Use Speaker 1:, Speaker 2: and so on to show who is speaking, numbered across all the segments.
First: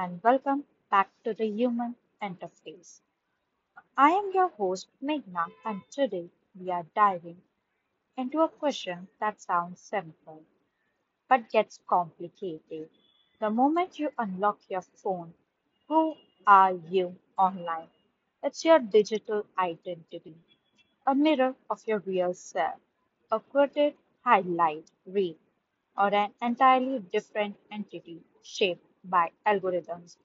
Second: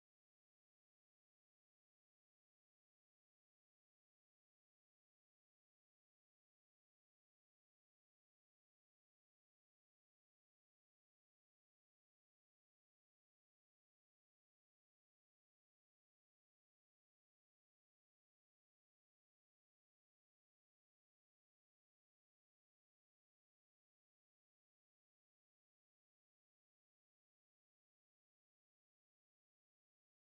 Speaker 1: and welcome back to the Human Interface. I am your host, Meghna, and today we are diving into a question that sounds simple but gets complicated. The moment you unlock your phone, who are you online? It's your digital identity, a mirror of your real self, a quoted highlight reel, or an entirely different entity shaped by algorithms.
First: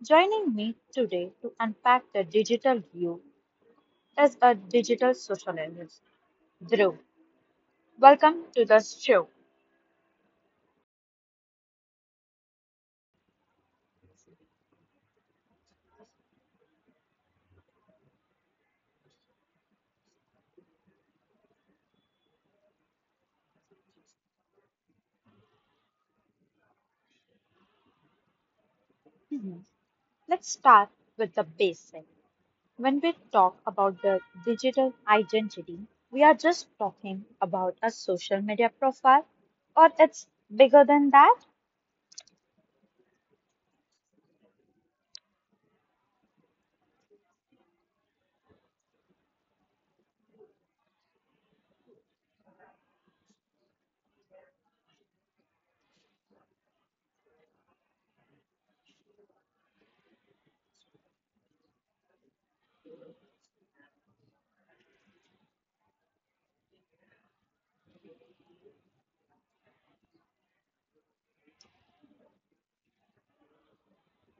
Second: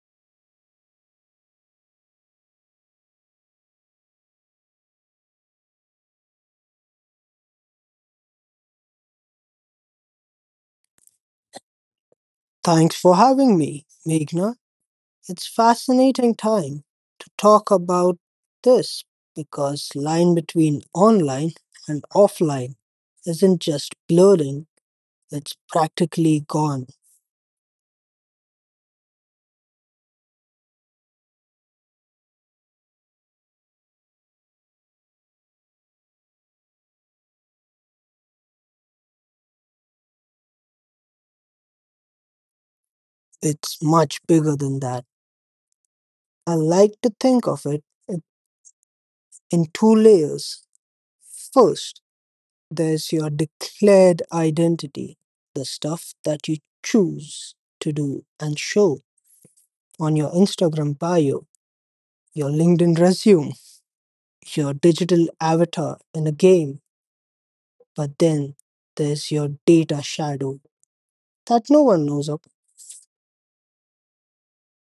Speaker 1: Joining me today to unpack the digital view is a digital sociologist, Drew. Welcome to the show.
Speaker 2: Thanks for having me, Meghna. It's fascinating time to talk about this because line between online and offline isn't just blurring, it's practically gone.
Speaker 1: Mhm. Let's start with the basic. When we talk about the digital identity, we are just talking about a social media profile, or it's bigger than that?
Speaker 2: It's much bigger than that. I like to think of it in two layers. First, there's your declared identity, the stuff that you choose to do and show on your Instagram bio, your LinkedIn resume your digital avatar in a game, but then there's your data shadow that no one knows of.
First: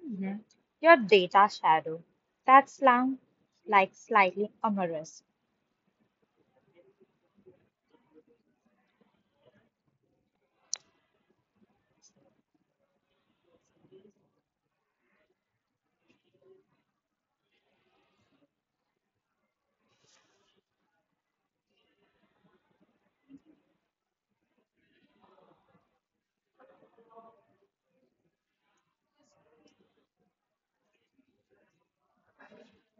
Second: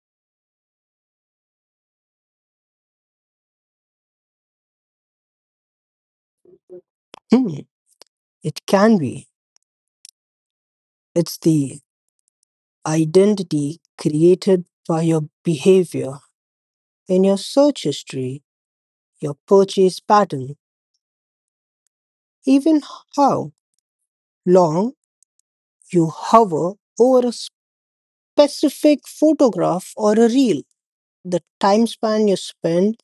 Speaker 1: Mhm. Your data shadow. That slang, like slightly amorous.
Speaker 2: Hmm, it can be. It's the identity created by your behavior in your search history, your purchase pattern, even how long you hover over a specific photograph or a reel, the time span you spend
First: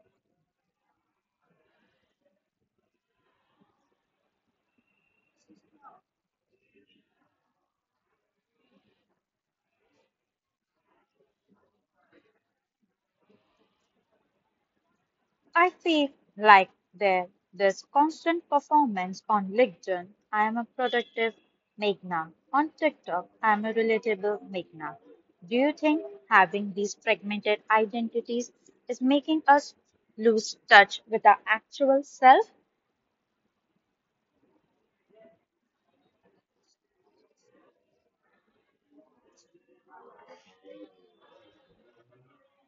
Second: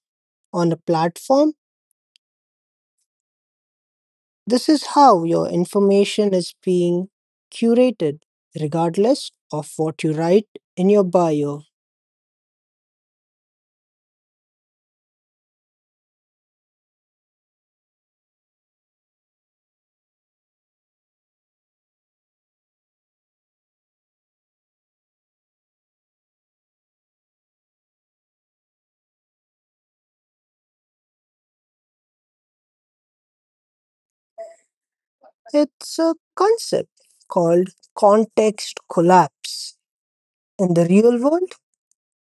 Speaker 2: on a platform. This is how your information is being curated, regardless of what you write in your bio.
Speaker 1: I feel like there this constant performance on LinkedIn. I am a productive Meghna. On TikTok, I am a relatable Meghna. Do you think having these fragmented identities is making us lose touch with our actual self?
Speaker 2: It's a concept called context collapse. In the real world,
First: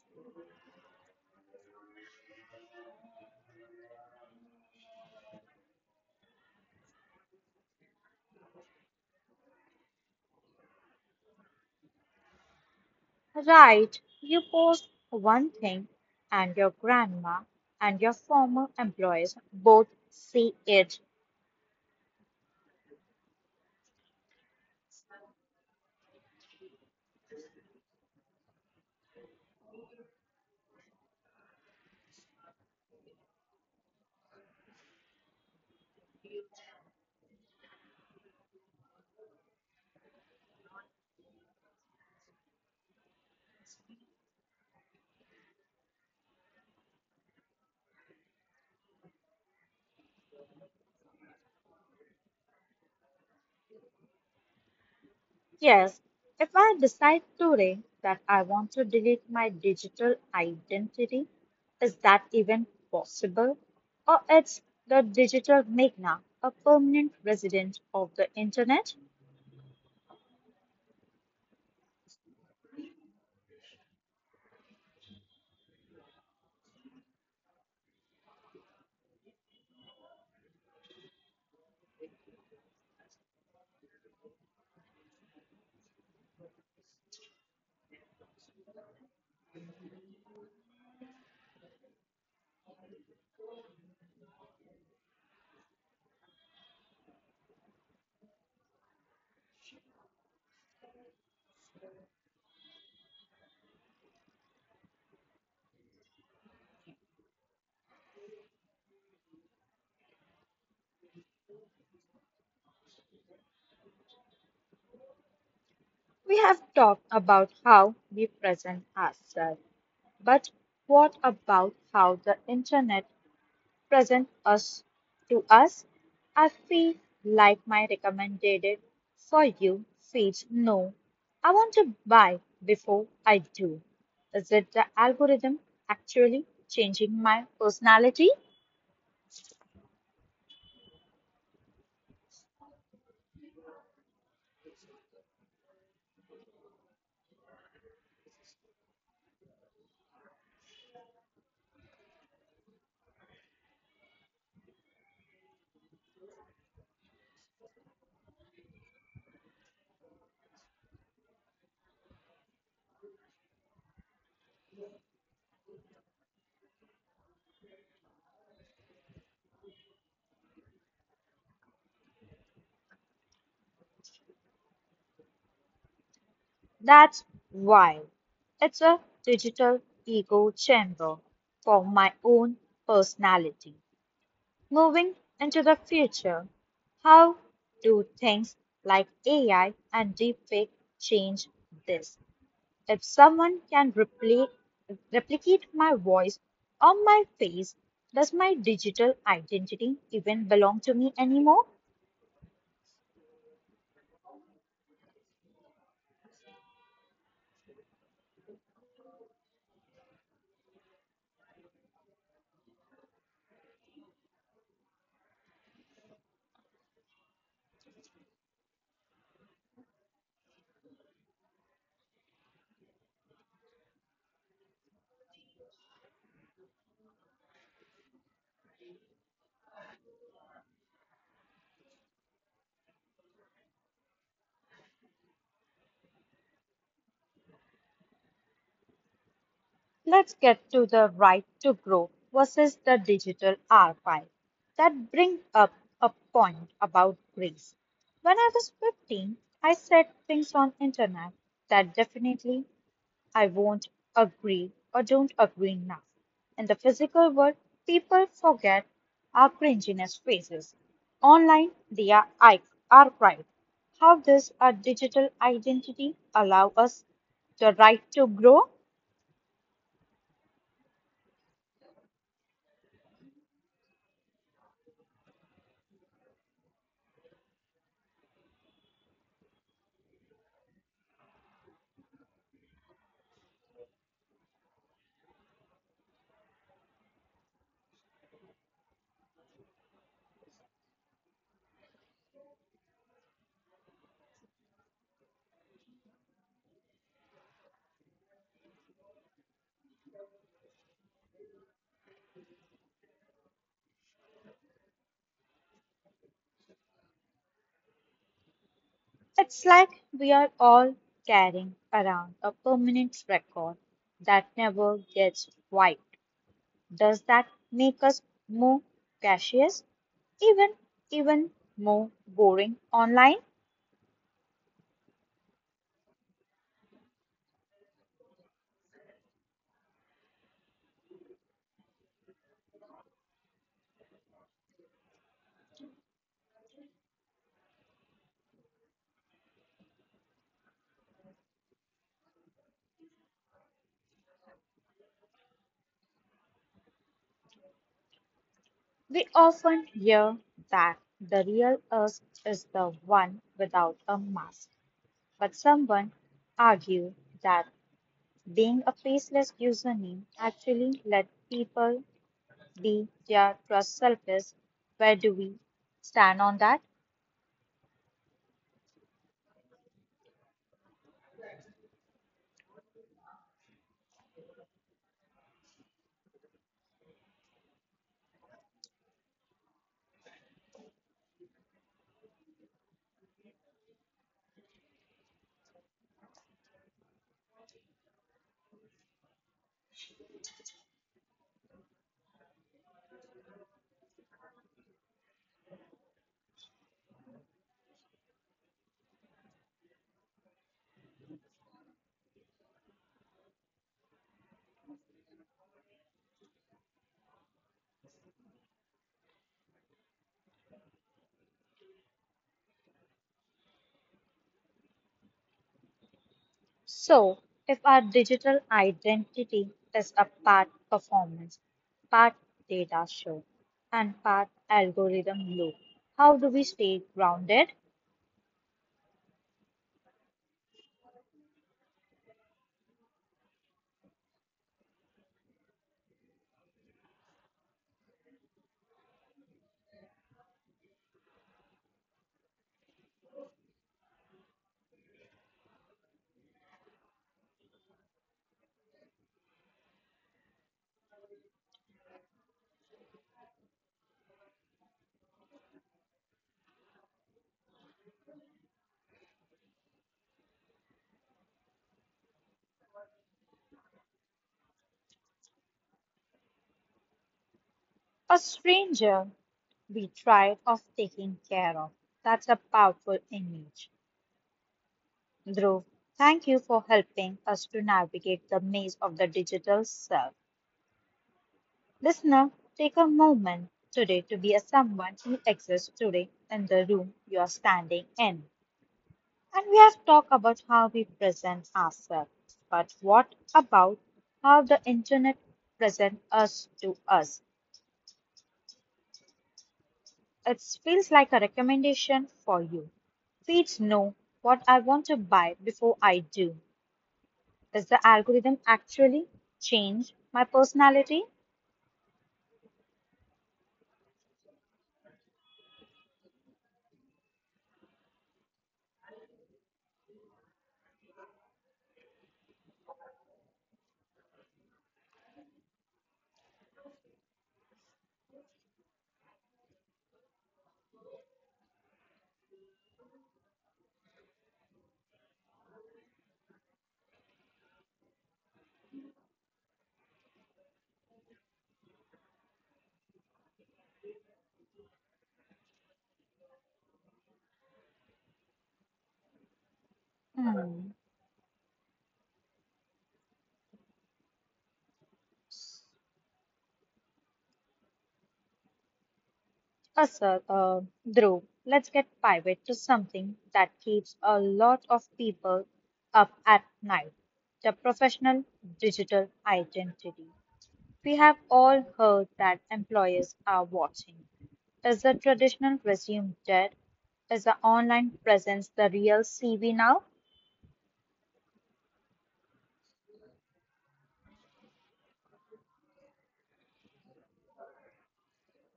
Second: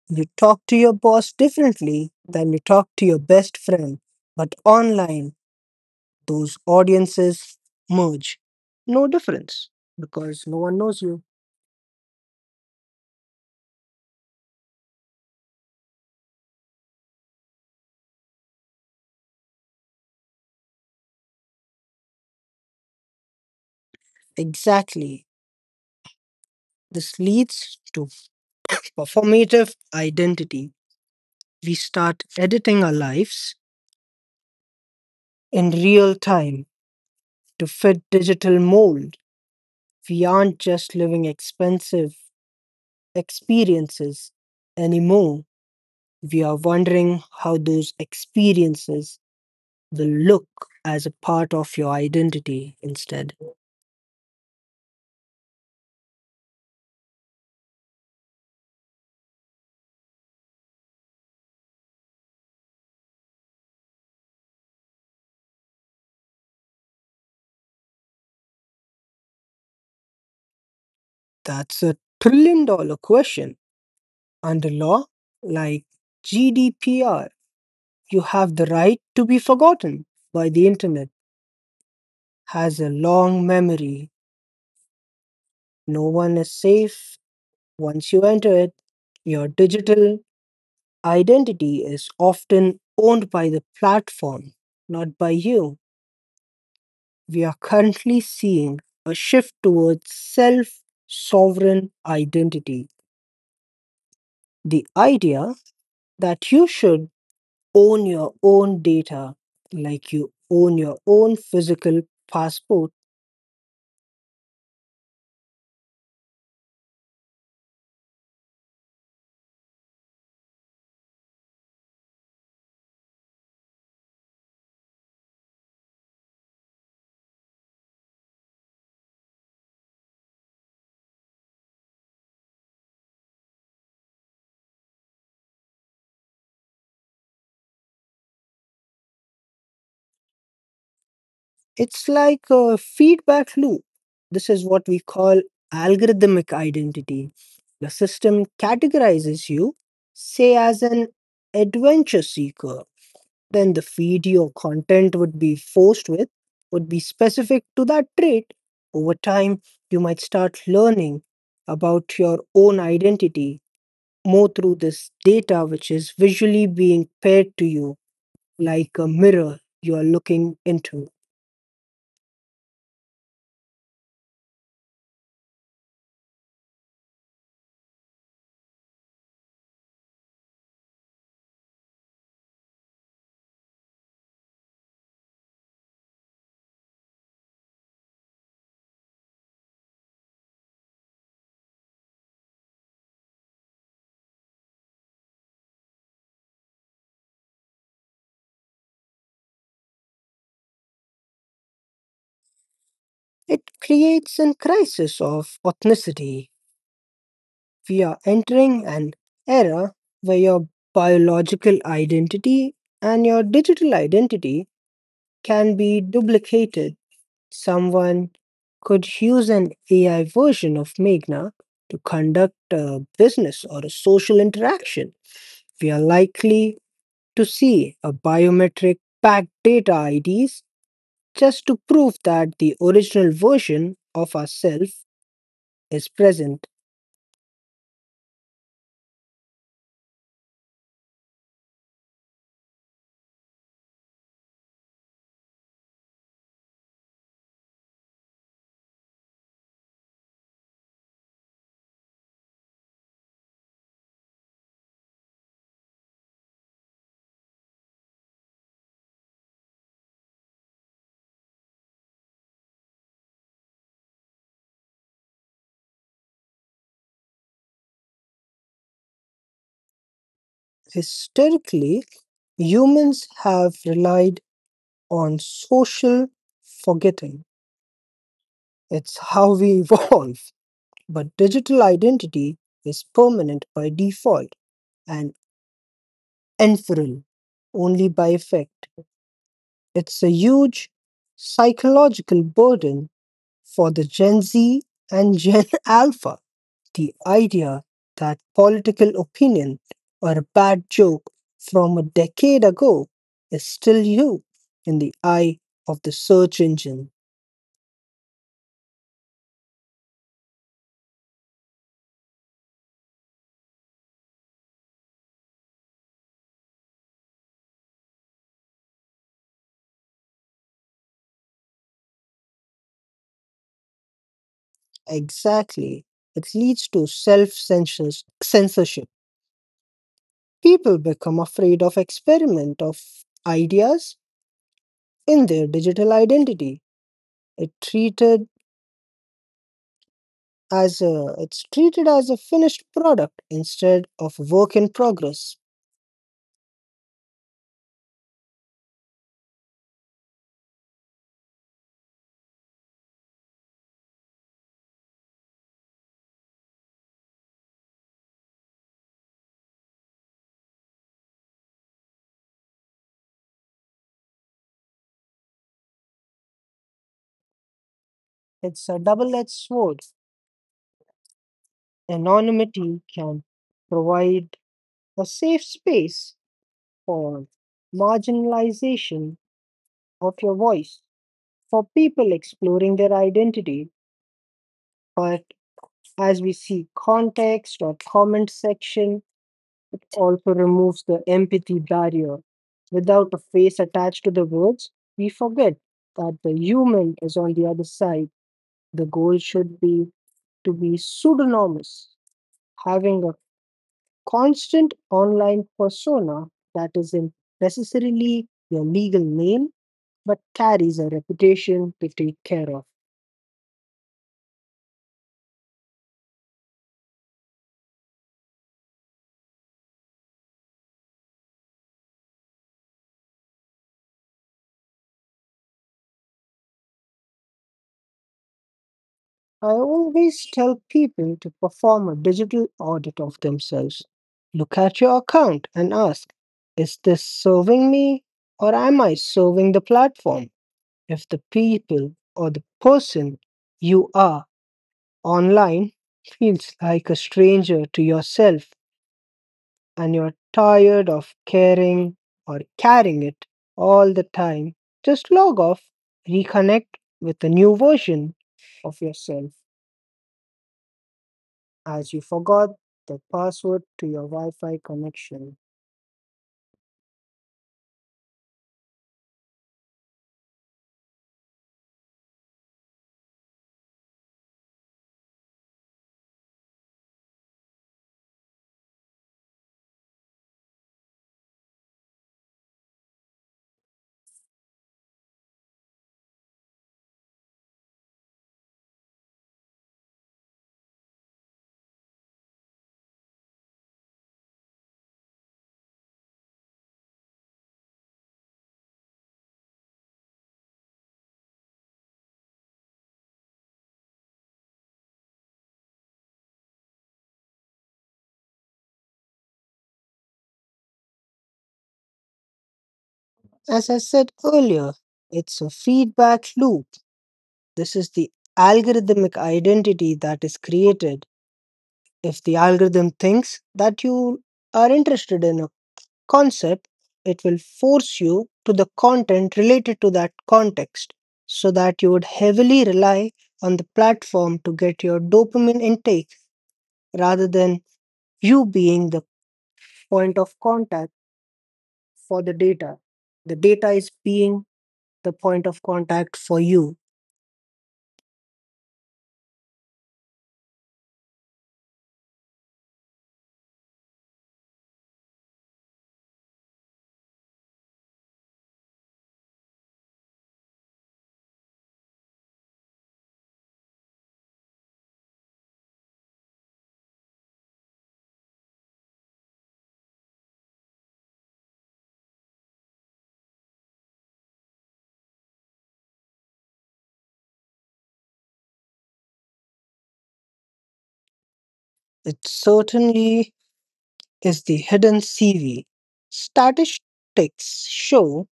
Speaker 2: you talk to your boss differently than you talk to your best friend, but online, those audiences merge. No difference because no one knows you.
Speaker 1: Right, you post one thing, and your grandma and your former employees both see it.
Speaker 2: Exactly. This leads to performative identity. We start editing our lives in real time to fit digital mold. We aren't just living expensive experiences anymore. We are wondering how those experiences will look as a part of your identity instead.
Speaker 1: Yes, if I decide today that I want to delete my digital identity, is that even possible? Or it's the digital magna, a permanent resident of the internet?
Speaker 2: That's a $1 trillion question. Under law, like GDPR, you have the right to be forgotten by the internet, has a long memory. No one is safe. Once you enter it, your digital identity is often owned by the platform, not by you. We are currently seeing a shift towards self sovereign identity. The idea that you should own your own data like you own your own physical passport.
Speaker 1: We have talked about how we present ourselves, but what about how the internet present us to us. I feel like my recommended for you feeds no. I want to buy before I do. Is it the algorithm actually changing my personality?
Speaker 2: It's like a feedback loop. This is what we call algorithmic identity. The system categorizes you, say, as an adventure seeker. Then the feed your content would be forced with would be specific to that trait. Over time, you might start learning about your own identity more through this data, which is visually being paired to you like a mirror you are looking into.
Speaker 1: That's why it's a digital ego chamber for my own personality. Moving into the future, how do things like AI and deepfake change this? If someone can replicate my voice or my face, does my digital identity even belong to me anymore?
Speaker 2: It creates a crisis of ethnicity. We are entering an era where your biological identity and your digital identity can be duplicated. Someone could use an AI version of Meghna to conduct a business or a social interaction. We are likely to see a biometric backed data IDs just to prove that the original version of ourselves is present.
Speaker 1: Let's get to the right to grow versus the digital archive. That brings up a point about grace. When I was 15, I said things on internet that definitely I won't agree or don't agree now. In the physical world, people forget our cringiness faces. Online, they are archived. How does our digital identity allow us the right to grow?
Speaker 2: Historically, humans have relied on social forgetting. It's how we evolve. But digital identity is permanent by default and inferal only by effect. It's a huge psychological burden for the Gen Z and Gen Alpha. The idea that political opinion or a bad joke from a decade ago is still you in the eye of the search engine.
Speaker 1: It's like we are all carrying around a permanent record that never gets wiped. Does that make us more cautious, even even more boring online?
Speaker 2: Exactly. It leads to self censorship. People become afraid of experiment of ideas in their digital identity. It treated it's treated as a finished product instead of work in progress.
Speaker 1: We often hear that the real us is the one without a mask, but someone argue that being a faceless username actually let people be their trust selfish. Where do we stand on that?
Speaker 2: It's a double-edged sword. Anonymity can provide a safe space for marginalization of your voice for people exploring their identity. But as we see, context or comment section also removes the empathy barrier. Without a face attached to the words, we forget that the human is on the other side. The goal should be to be pseudonymous, having a constant online persona that isn't necessarily your legal name but carries a reputation to take care of.
Speaker 1: So, if our digital identity is a part performance, part data show, and part algorithm loop, how do we stay grounded?
Speaker 2: I always tell people to perform a digital audit of themselves. Look at your account and ask, is this serving me or am I serving the platform? If the people or the person you are online feels like a stranger to yourself and you're tired of caring or carrying it all the time, just log off, reconnect with a new version of yourself as you forgot the password to your Wi Fi connection.
Speaker 1: A stranger be tried of taking care of. That's a powerful image. Dhruv, thank you for helping us to navigate the maze of the digital self. Listener, take a moment today to be a someone who exists today in the room you are standing in. And we have talked about how we present ourselves, but what about how the internet presents us to us? It feels like a recommendation for you. Feeds know what I want to buy before I do. Does the algorithm actually change my personality?
Speaker 2: As I said earlier, it's a feedback loop. This is the algorithmic identity that is created. If the algorithm thinks that you are interested in concept, it will force you to the content related to that context so that you would heavily rely on the platform to get your dopamine intake rather than you being the point of contact for the data. The data is being the point of contact for you.
Speaker 1: Hmm. Uh, sir, uh, Dhruv, let's get private to something that keeps a lot of people up at night the professional digital identity. We have all heard that employers are watching. Is the traditional resume dead? Is the online presence the real CV now?
Speaker 2: It certainly is the hidden CV. Statistics show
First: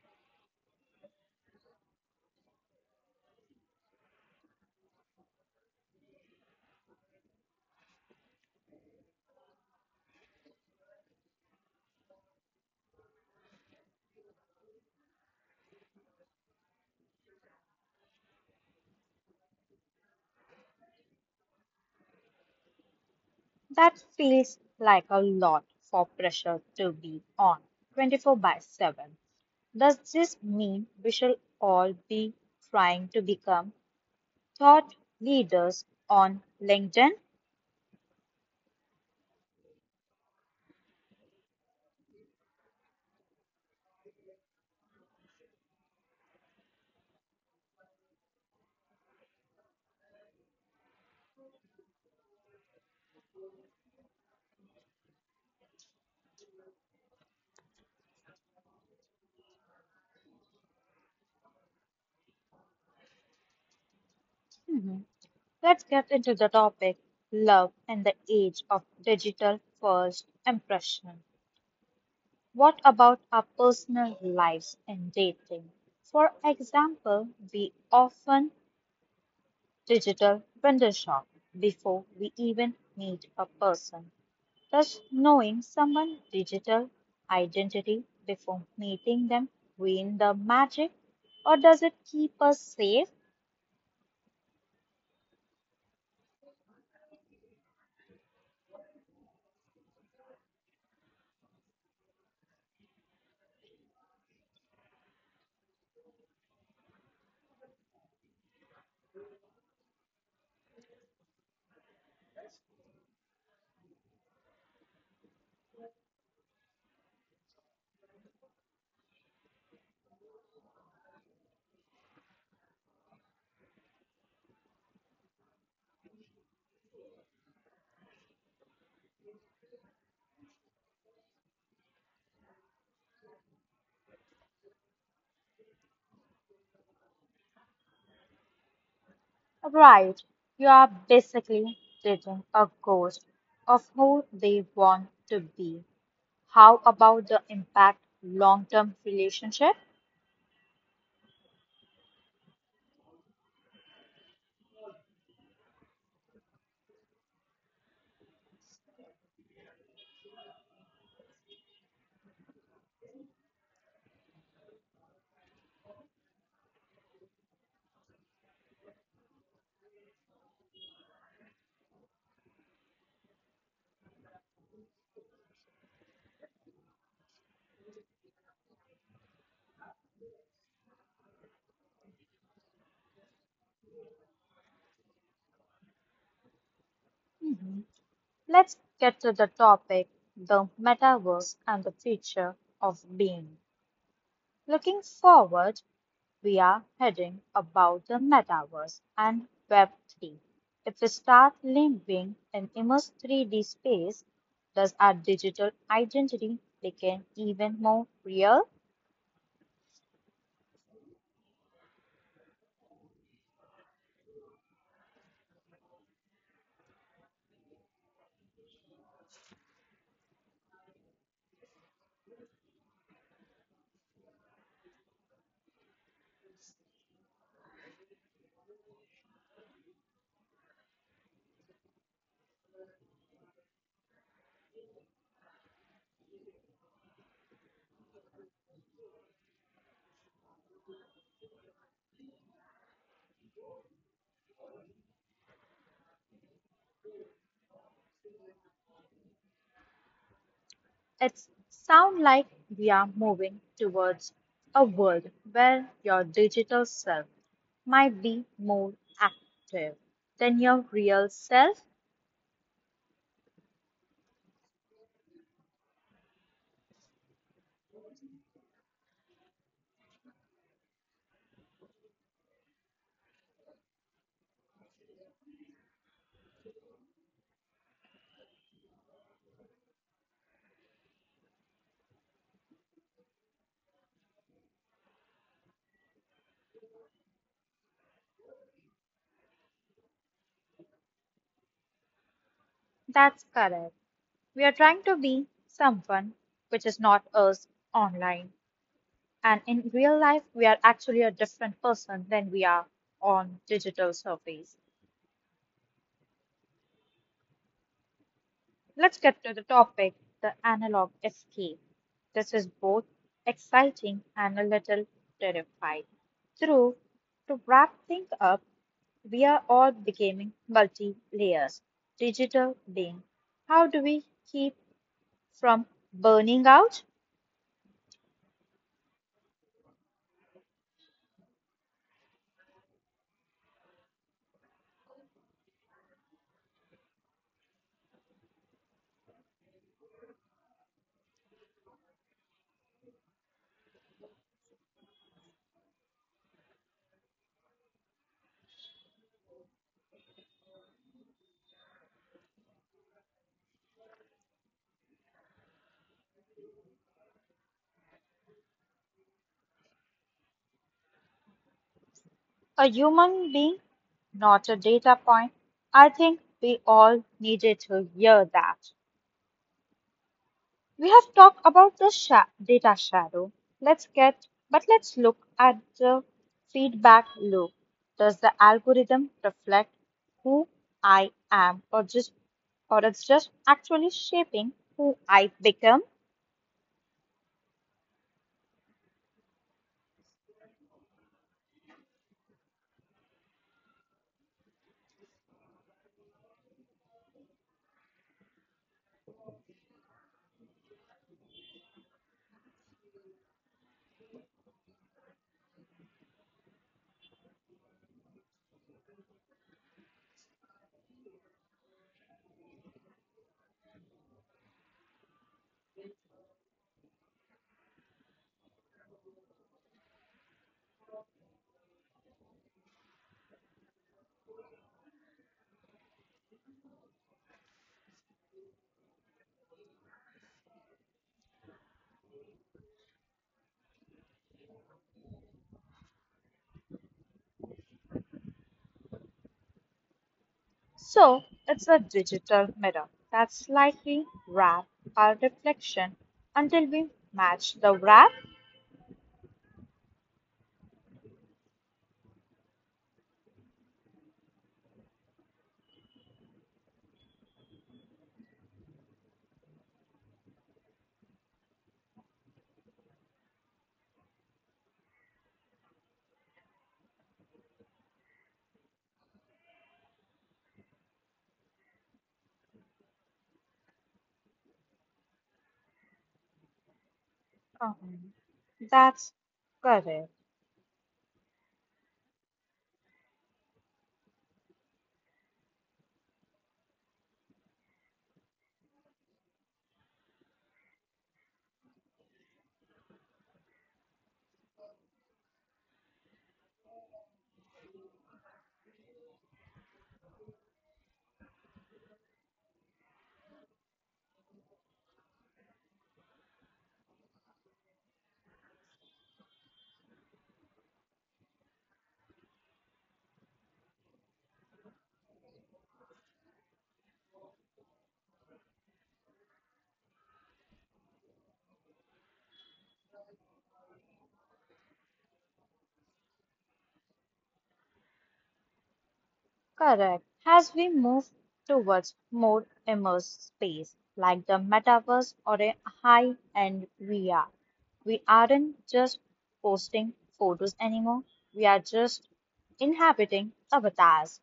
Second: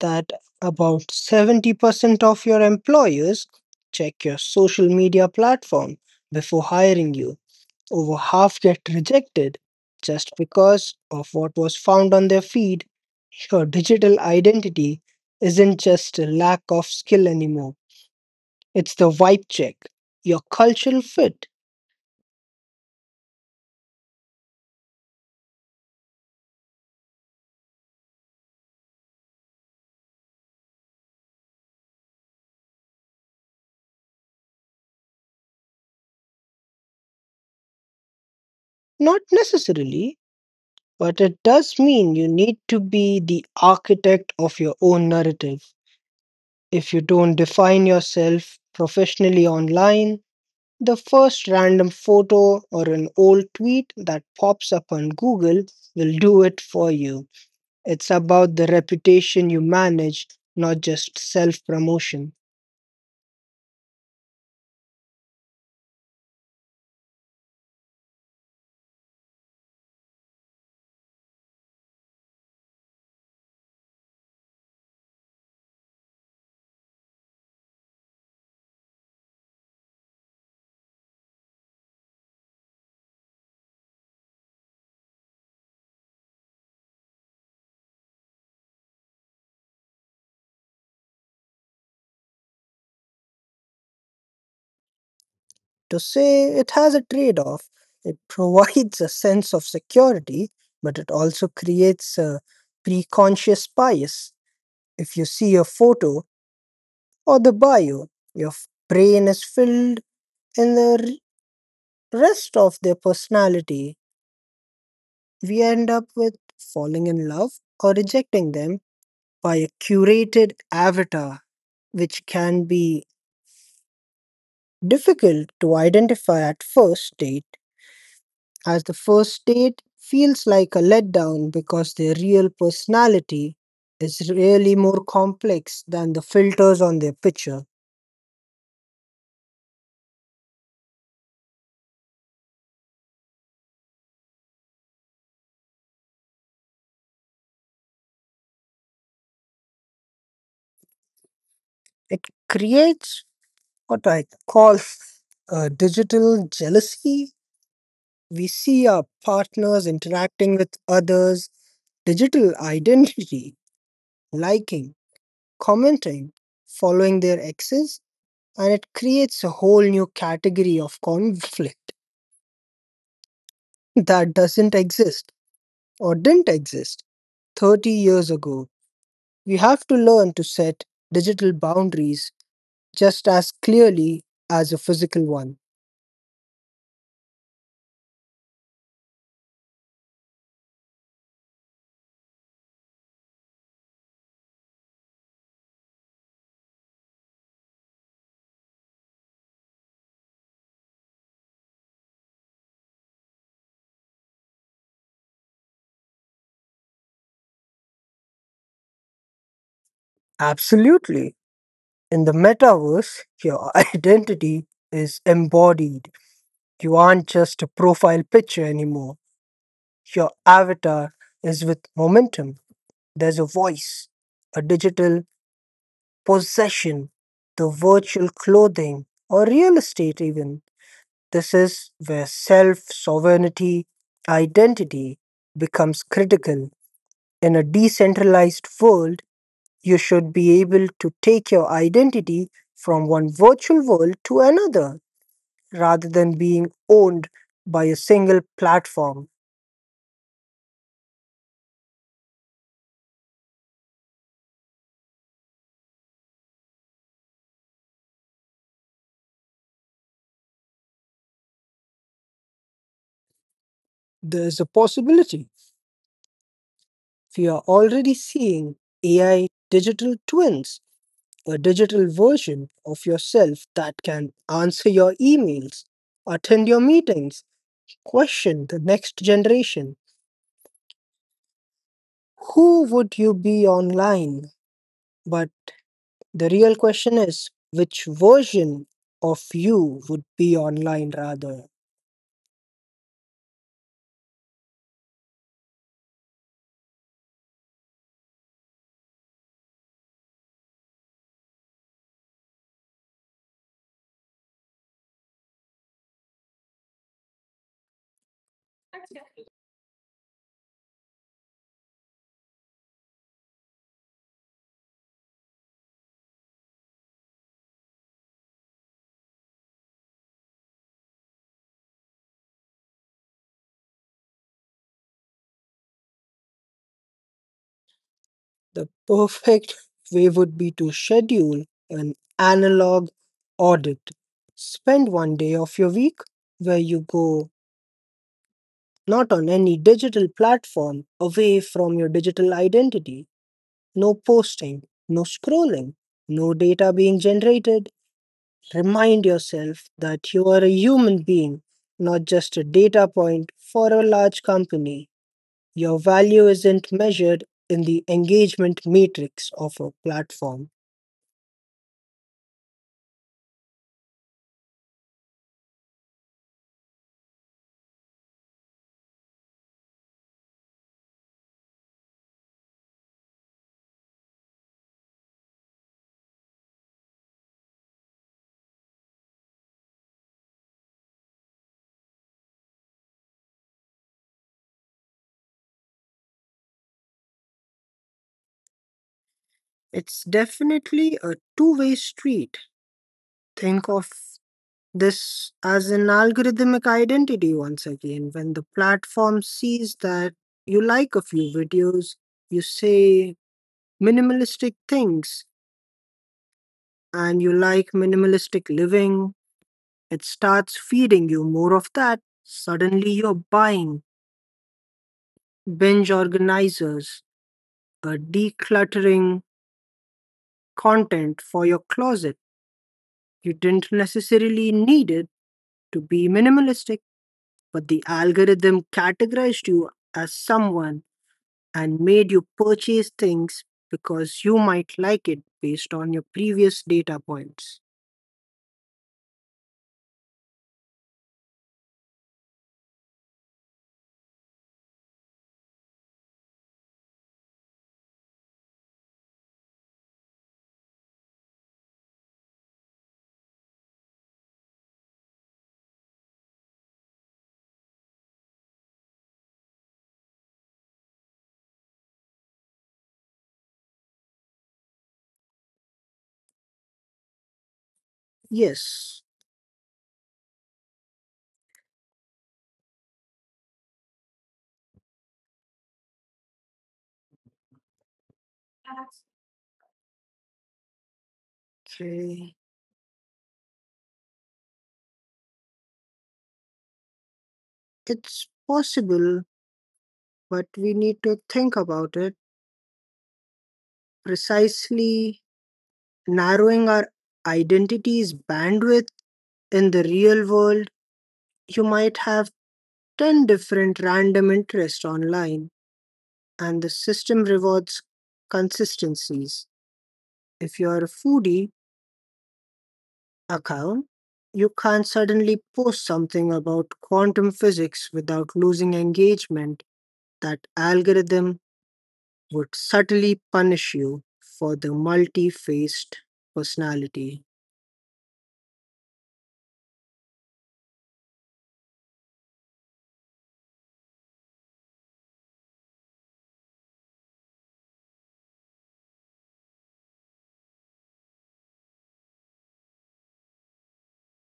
Speaker 2: that about 70% of your employers check your social media platform before hiring you. Over half get rejected just because of what was found on their feed. Your digital identity isn't just a lack of skill anymore, it's the vibe check, your cultural fit.
Speaker 1: That feels like a lot for pressure to be on 24 by 7. Does this mean we should all be trying to become thought leaders on LinkedIn?
Speaker 2: Not necessarily, but it does mean you need to be the architect of your own narrative. If you don't define yourself professionally online, the first random photo or an old tweet that pops up on Google will do it for you. It's about the reputation you manage, not just self promotion.
Speaker 1: Mhm. Let's get into the topic love and the age of digital first impression. What about our personal lives and dating? For example, we often digital window shop before we even meet a person. Thus, knowing someone's digital identity before meeting them ruin the magic, or does it keep us safe?
Speaker 2: To say it has a trade off, it provides a sense of security, but it also creates a preconscious bias. If you see a photo or the bio, your brain is filled in the rest of their personality, we end up with falling in love or rejecting them by a curated avatar, which can be difficult to identify at first date, as the first date feels like a letdown because their real personality is really more complex than the filters on their picture.
Speaker 1: Right, you are basically dating a ghost of who they want to be. How about the impact long-term relationship?
Speaker 2: It creates what I call a digital jealousy. We see our partners interacting with others, digital identity, liking, commenting, following their exes, and it creates a whole new category of conflict that doesn't exist or didn't exist 30 years ago. We have to learn to set digital boundaries just as clearly as a physical one.
Speaker 1: Mhm. Let's get to the topic, the metaverse and the future of being. Looking forward, we are heading about the metaverse and Web3. If we start living in immersed 3D space, does our digital identity become even more real?
Speaker 2: Absolutely. In the metaverse, your identity is embodied. You aren't just a profile picture anymore. Your avatar is with momentum. There's a voice, a digital possession, the virtual clothing, or real estate, even. This is where self sovereignty, identity becomes critical. In a decentralized world, you should be able to take your identity from one virtual world to another rather than being owned by a single platform.
Speaker 1: It sounds like we are moving towards a world where your digital self might be more active than your real self.
Speaker 2: There's a possibility we are already seeing AI digital twins, a digital version of yourself that can answer your emails, attend your meetings, question the next generation. Who would you be online? But the real question is which version of you would be online rather?
Speaker 1: That's correct. We are trying to be someone which is not us online. And in real life, we are actually a different person than we are on digital surface. Let's get to the topic the analog escape. This is both exciting and a little terrifying. Through to wrap things up, we are all becoming multi layers, digital being. How do we keep from burning out?
Speaker 2: The perfect way would be to schedule an analog audit. Spend one day of your week where you go not on any digital platform, away from your digital identity. No posting, no scrolling, no data being generated. Remind yourself that you are a human being, not just a data point for a large company. Your value isn't measured in the engagement matrix of a platform.
Speaker 1: A human being, not a data point. I think we all needed to hear that. We have talked about the data shadow. But let's look at the feedback loop. Does the algorithm reflect who I am or just or it's just actually shaping who I become?
Speaker 2: It's definitely a two-way street. Think of this as an algorithmic identity once again. When the platform sees that you like a few videos, you say minimalistic things, and you like minimalistic living, it starts feeding you more of that. Suddenly, you're buying binge organizers, a decluttering content for your closet. You didn't necessarily need it to be minimalistic. But the algorithm categorized you as someone and made you purchase things because you might like it based on your previous data points.
Speaker 1: So it's a digital mirror that slightly wraps our reflection until we match the wrap.
Speaker 2: Yes.
Speaker 1: Uh-huh. That's correct.
Speaker 2: Okay. It's possible, but we need to think about it. Precisely narrowing our identity's bandwidth in the real world, you might have 10 different random interests online, and the system rewards consistencies. If you're a foodie account, you can't suddenly post something about quantum physics without losing engagement. That algorithm would subtly punish you for the multi faced personality.
Speaker 1: Correct. As we move towards more immersed space, like the metaverse or a high-end VR, we aren't just posting photos anymore. We are just inhabiting avatars.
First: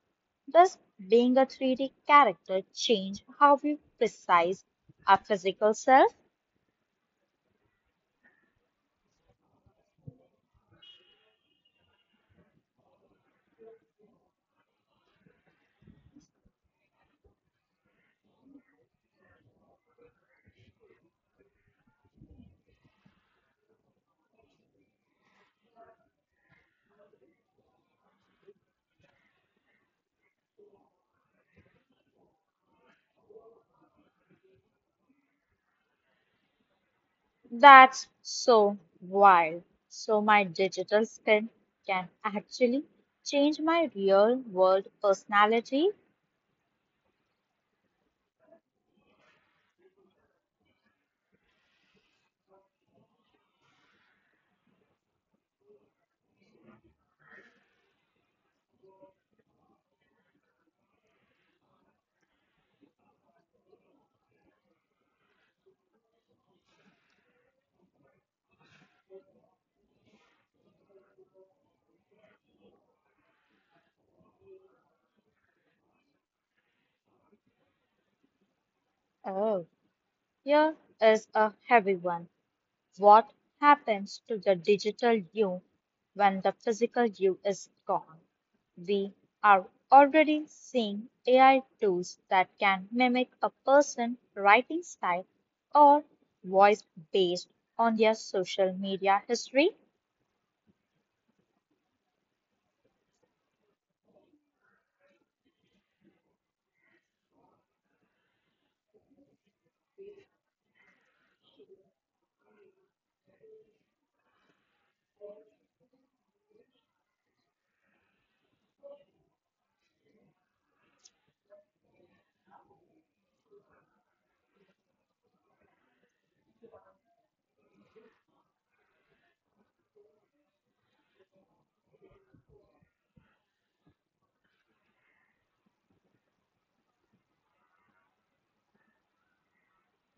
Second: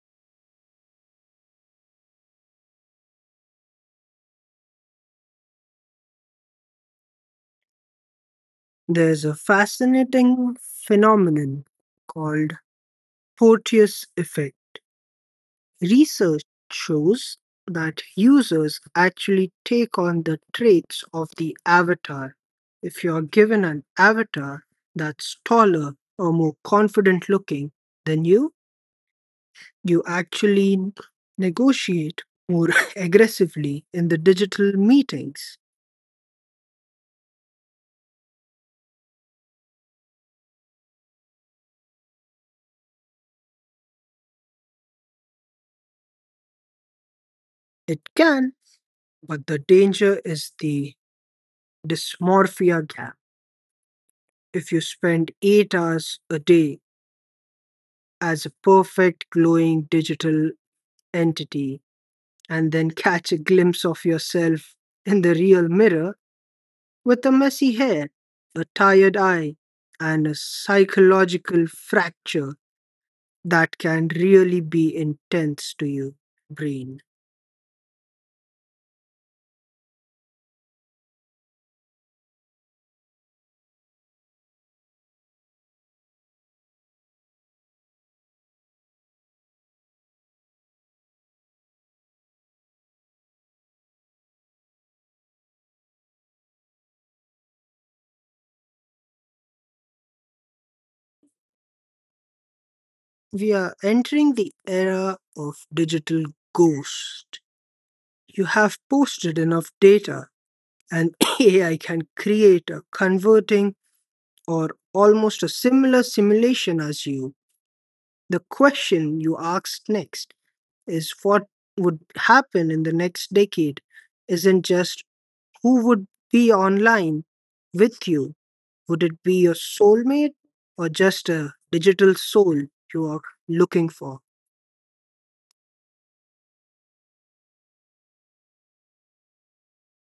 Speaker 1: Does being a 3D character change how we precise our physical self?
Speaker 2: There's a fascinating phenomenon called Porteous effect. Research shows that users actually take on the traits of the avatar. If you're given an avatar that's taller or more confident looking than you, you actually negotiate more aggressively in the digital meetings.
Speaker 1: That's so wild. So my digital skin can actually change my real world personality.
Speaker 2: It can, but the danger is the dysmorphia gap. If you spend 8 hours a day as a perfect glowing digital entity and then catch a glimpse of yourself in the real mirror with a messy hair, a tired eye, and a psychological fracture that can really be intense to your brain.
Speaker 1: Oh, here is a heavy one. What happens to the digital you when the physical you is gone? We are already seeing AI tools that can mimic a person writing style or voice based on their social media history.
Speaker 2: We are entering the era of digital ghost. You have posted enough data, and AI can create a converting or almost a similar simulation as you. The question you asked next is what would happen in the next decade isn't just who would be online with you. Would it be your soulmate or just a digital soul you are looking for?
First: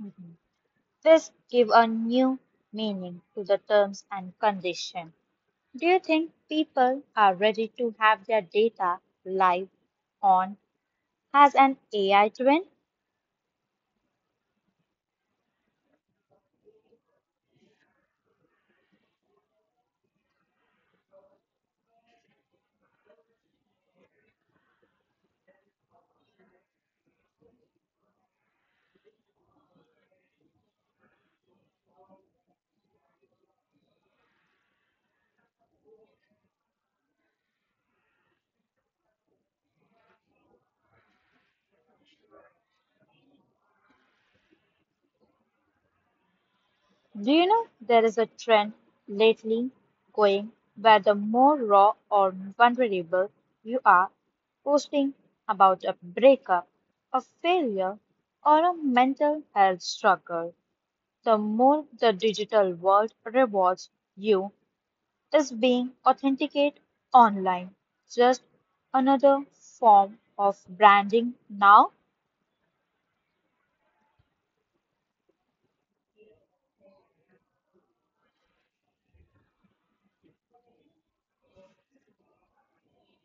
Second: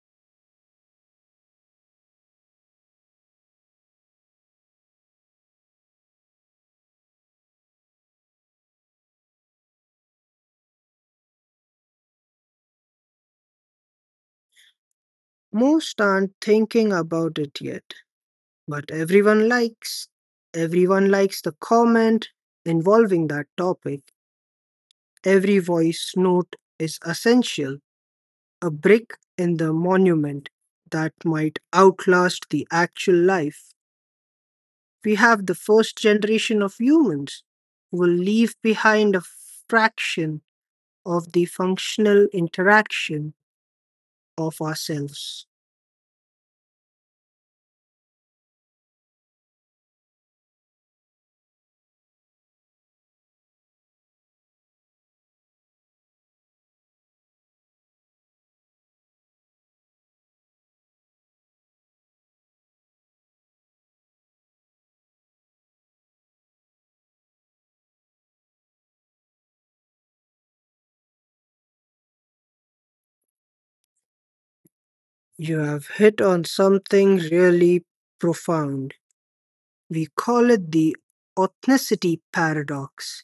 Speaker 1: Mhm. This give a new meaning to the terms and condition. Do you think people are ready to have their data live? On has an AI trend.
Speaker 2: Most aren't thinking about it yet, but Everyone likes the comment involving that topic. Every voice note is essential, a brick in the monument that might outlast the actual life. We have the first generation of humans who will leave behind a fraction of the functional interaction of ourselves.
Speaker 1: Do you know there is a trend lately going where the more raw or vulnerable you are posting about a breakup, a failure, or a mental health struggle, the more the digital world rewards you as being authenticate online. Just another form of branding now
Speaker 2: You have hit on something really profound. We call it the authenticity paradox.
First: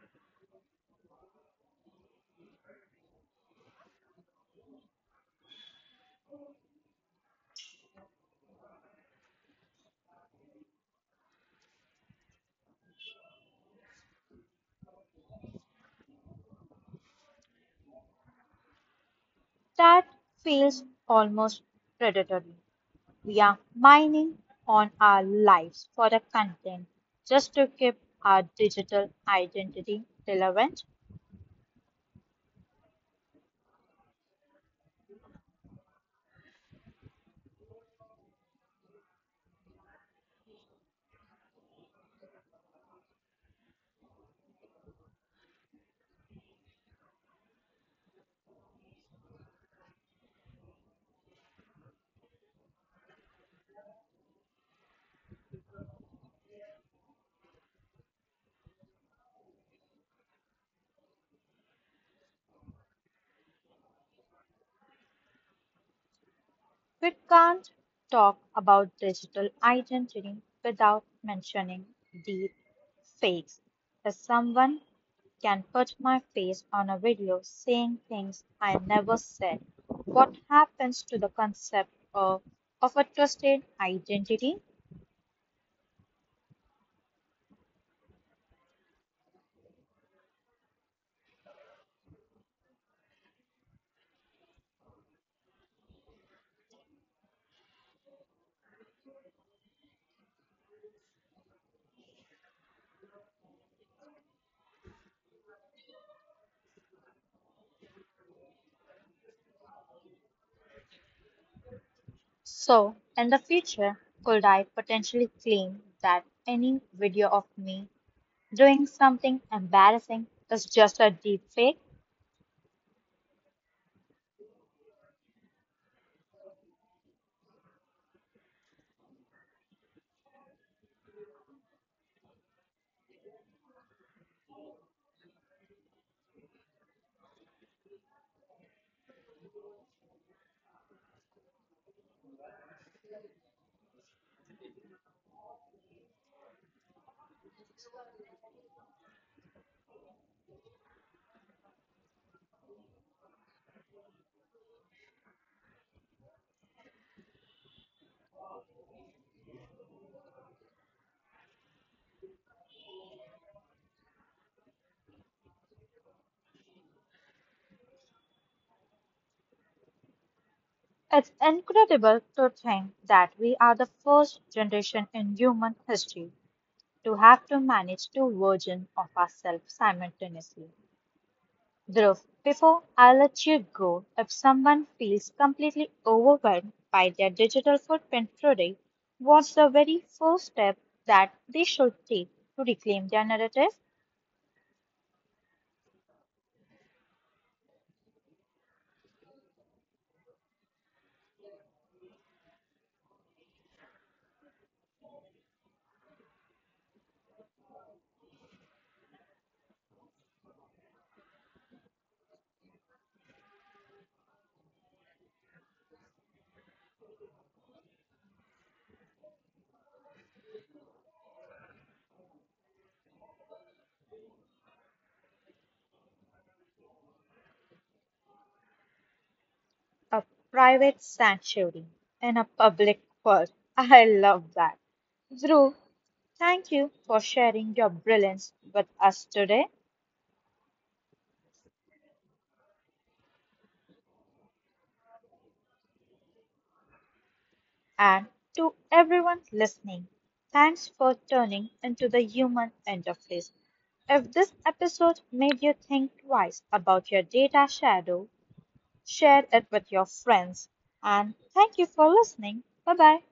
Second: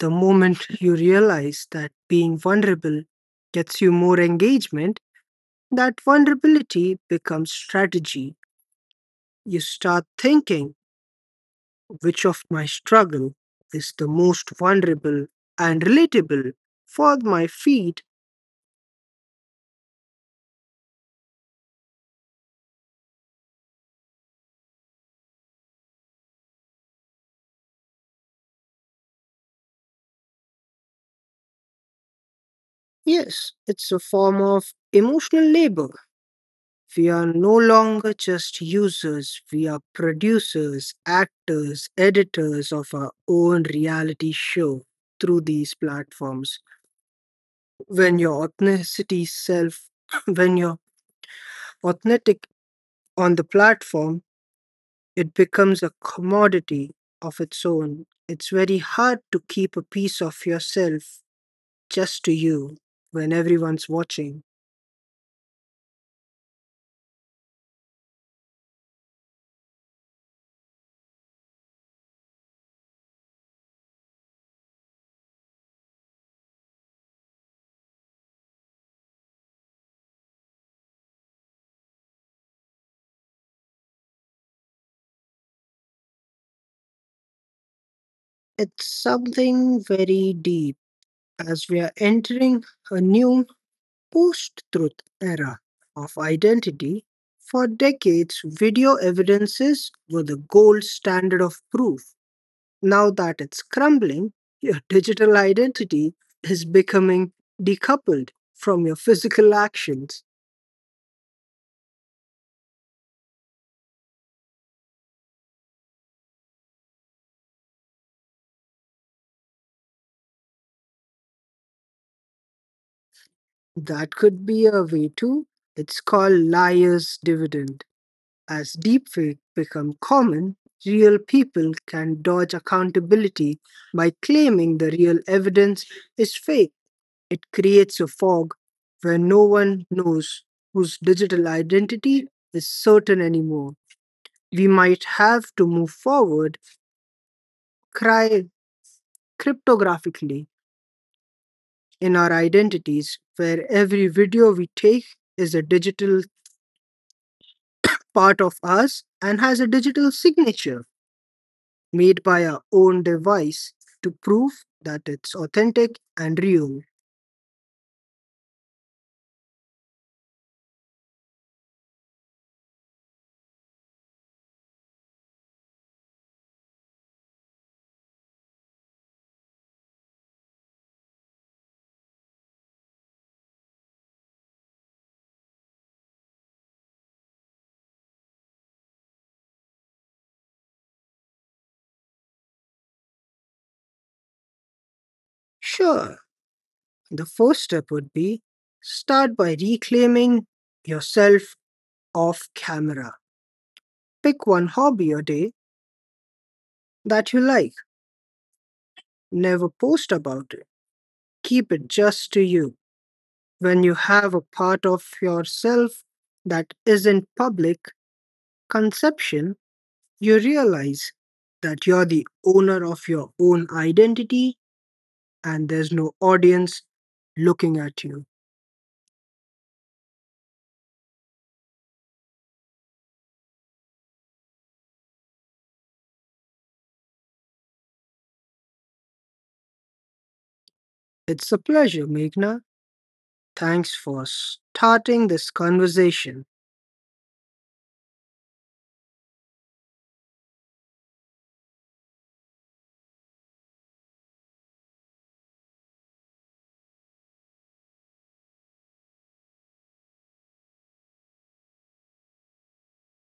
Speaker 2: The moment you realize that being vulnerable gets you more engagement, that vulnerability becomes strategy. You start thinking, which of my struggle is the most vulnerable and relatable for my feed?
Speaker 1: that feels almost predatory. We are mining on our lives for the content just to keep our digital identity relevant.
Speaker 2: Yes, it's a form of emotional labor. We are no longer just users, we are producers, actors, editors of our own reality show through these platforms. When your authenticity self, when you're authentic on the platform, it becomes a commodity of its own. It's very hard to keep a piece of yourself just to you when everyone's watching.
Speaker 1: We can't talk about digital identity without mentioning deep fakes. If someone can put my face on a video saying things I never said, what happens to the concept of a trusted identity?
Speaker 2: It's something very deep as we are entering a new post truth era of identity. For decades, video evidences were the gold standard of proof. Now that it's crumbling, your digital identity is becoming decoupled from your physical actions.
Speaker 1: So, in the future, could I potentially claim that any video of me doing something embarrassing is just a deep fake?
Speaker 2: That could be a way too. It's called liar's dividend. As deepfake become common, real people can dodge accountability by claiming the real evidence is fake. It creates a fog where no one knows whose digital identity is certain anymore. We might have to move forward cry cryptographically in our identities where every video we take is a digital part of us and has a digital signature made by our own device to prove that it's authentic and real.
Speaker 1: It's incredible to think that we are the first generation in human history to have to manage two versions of ourselves simultaneously. Dhruv, before I let you go, if someone feels completely overwhelmed by their digital footprint today, what's the very first step that they should take to reclaim their narrative?
Speaker 2: Sure, the first step would be start by reclaiming yourself off camera. Pick one hobby a day that you like, never post about it. Keep it just to you. When you have a part of yourself that isn't public conception, you realize that you're the owner of your own identity and there's no audience looking at you.
Speaker 1: A private sanctuary in a public world. I love that. Dhruv, thank you for sharing your brilliance with us today
Speaker 2: It's a pleasure, Meghna. Thanks for starting this conversation.
Speaker 1: and to everyone listening. Thanks for turning into the human interface. If this episode made you think twice about your data shadow, share it with your friends. And thank you for listening. Bye bye.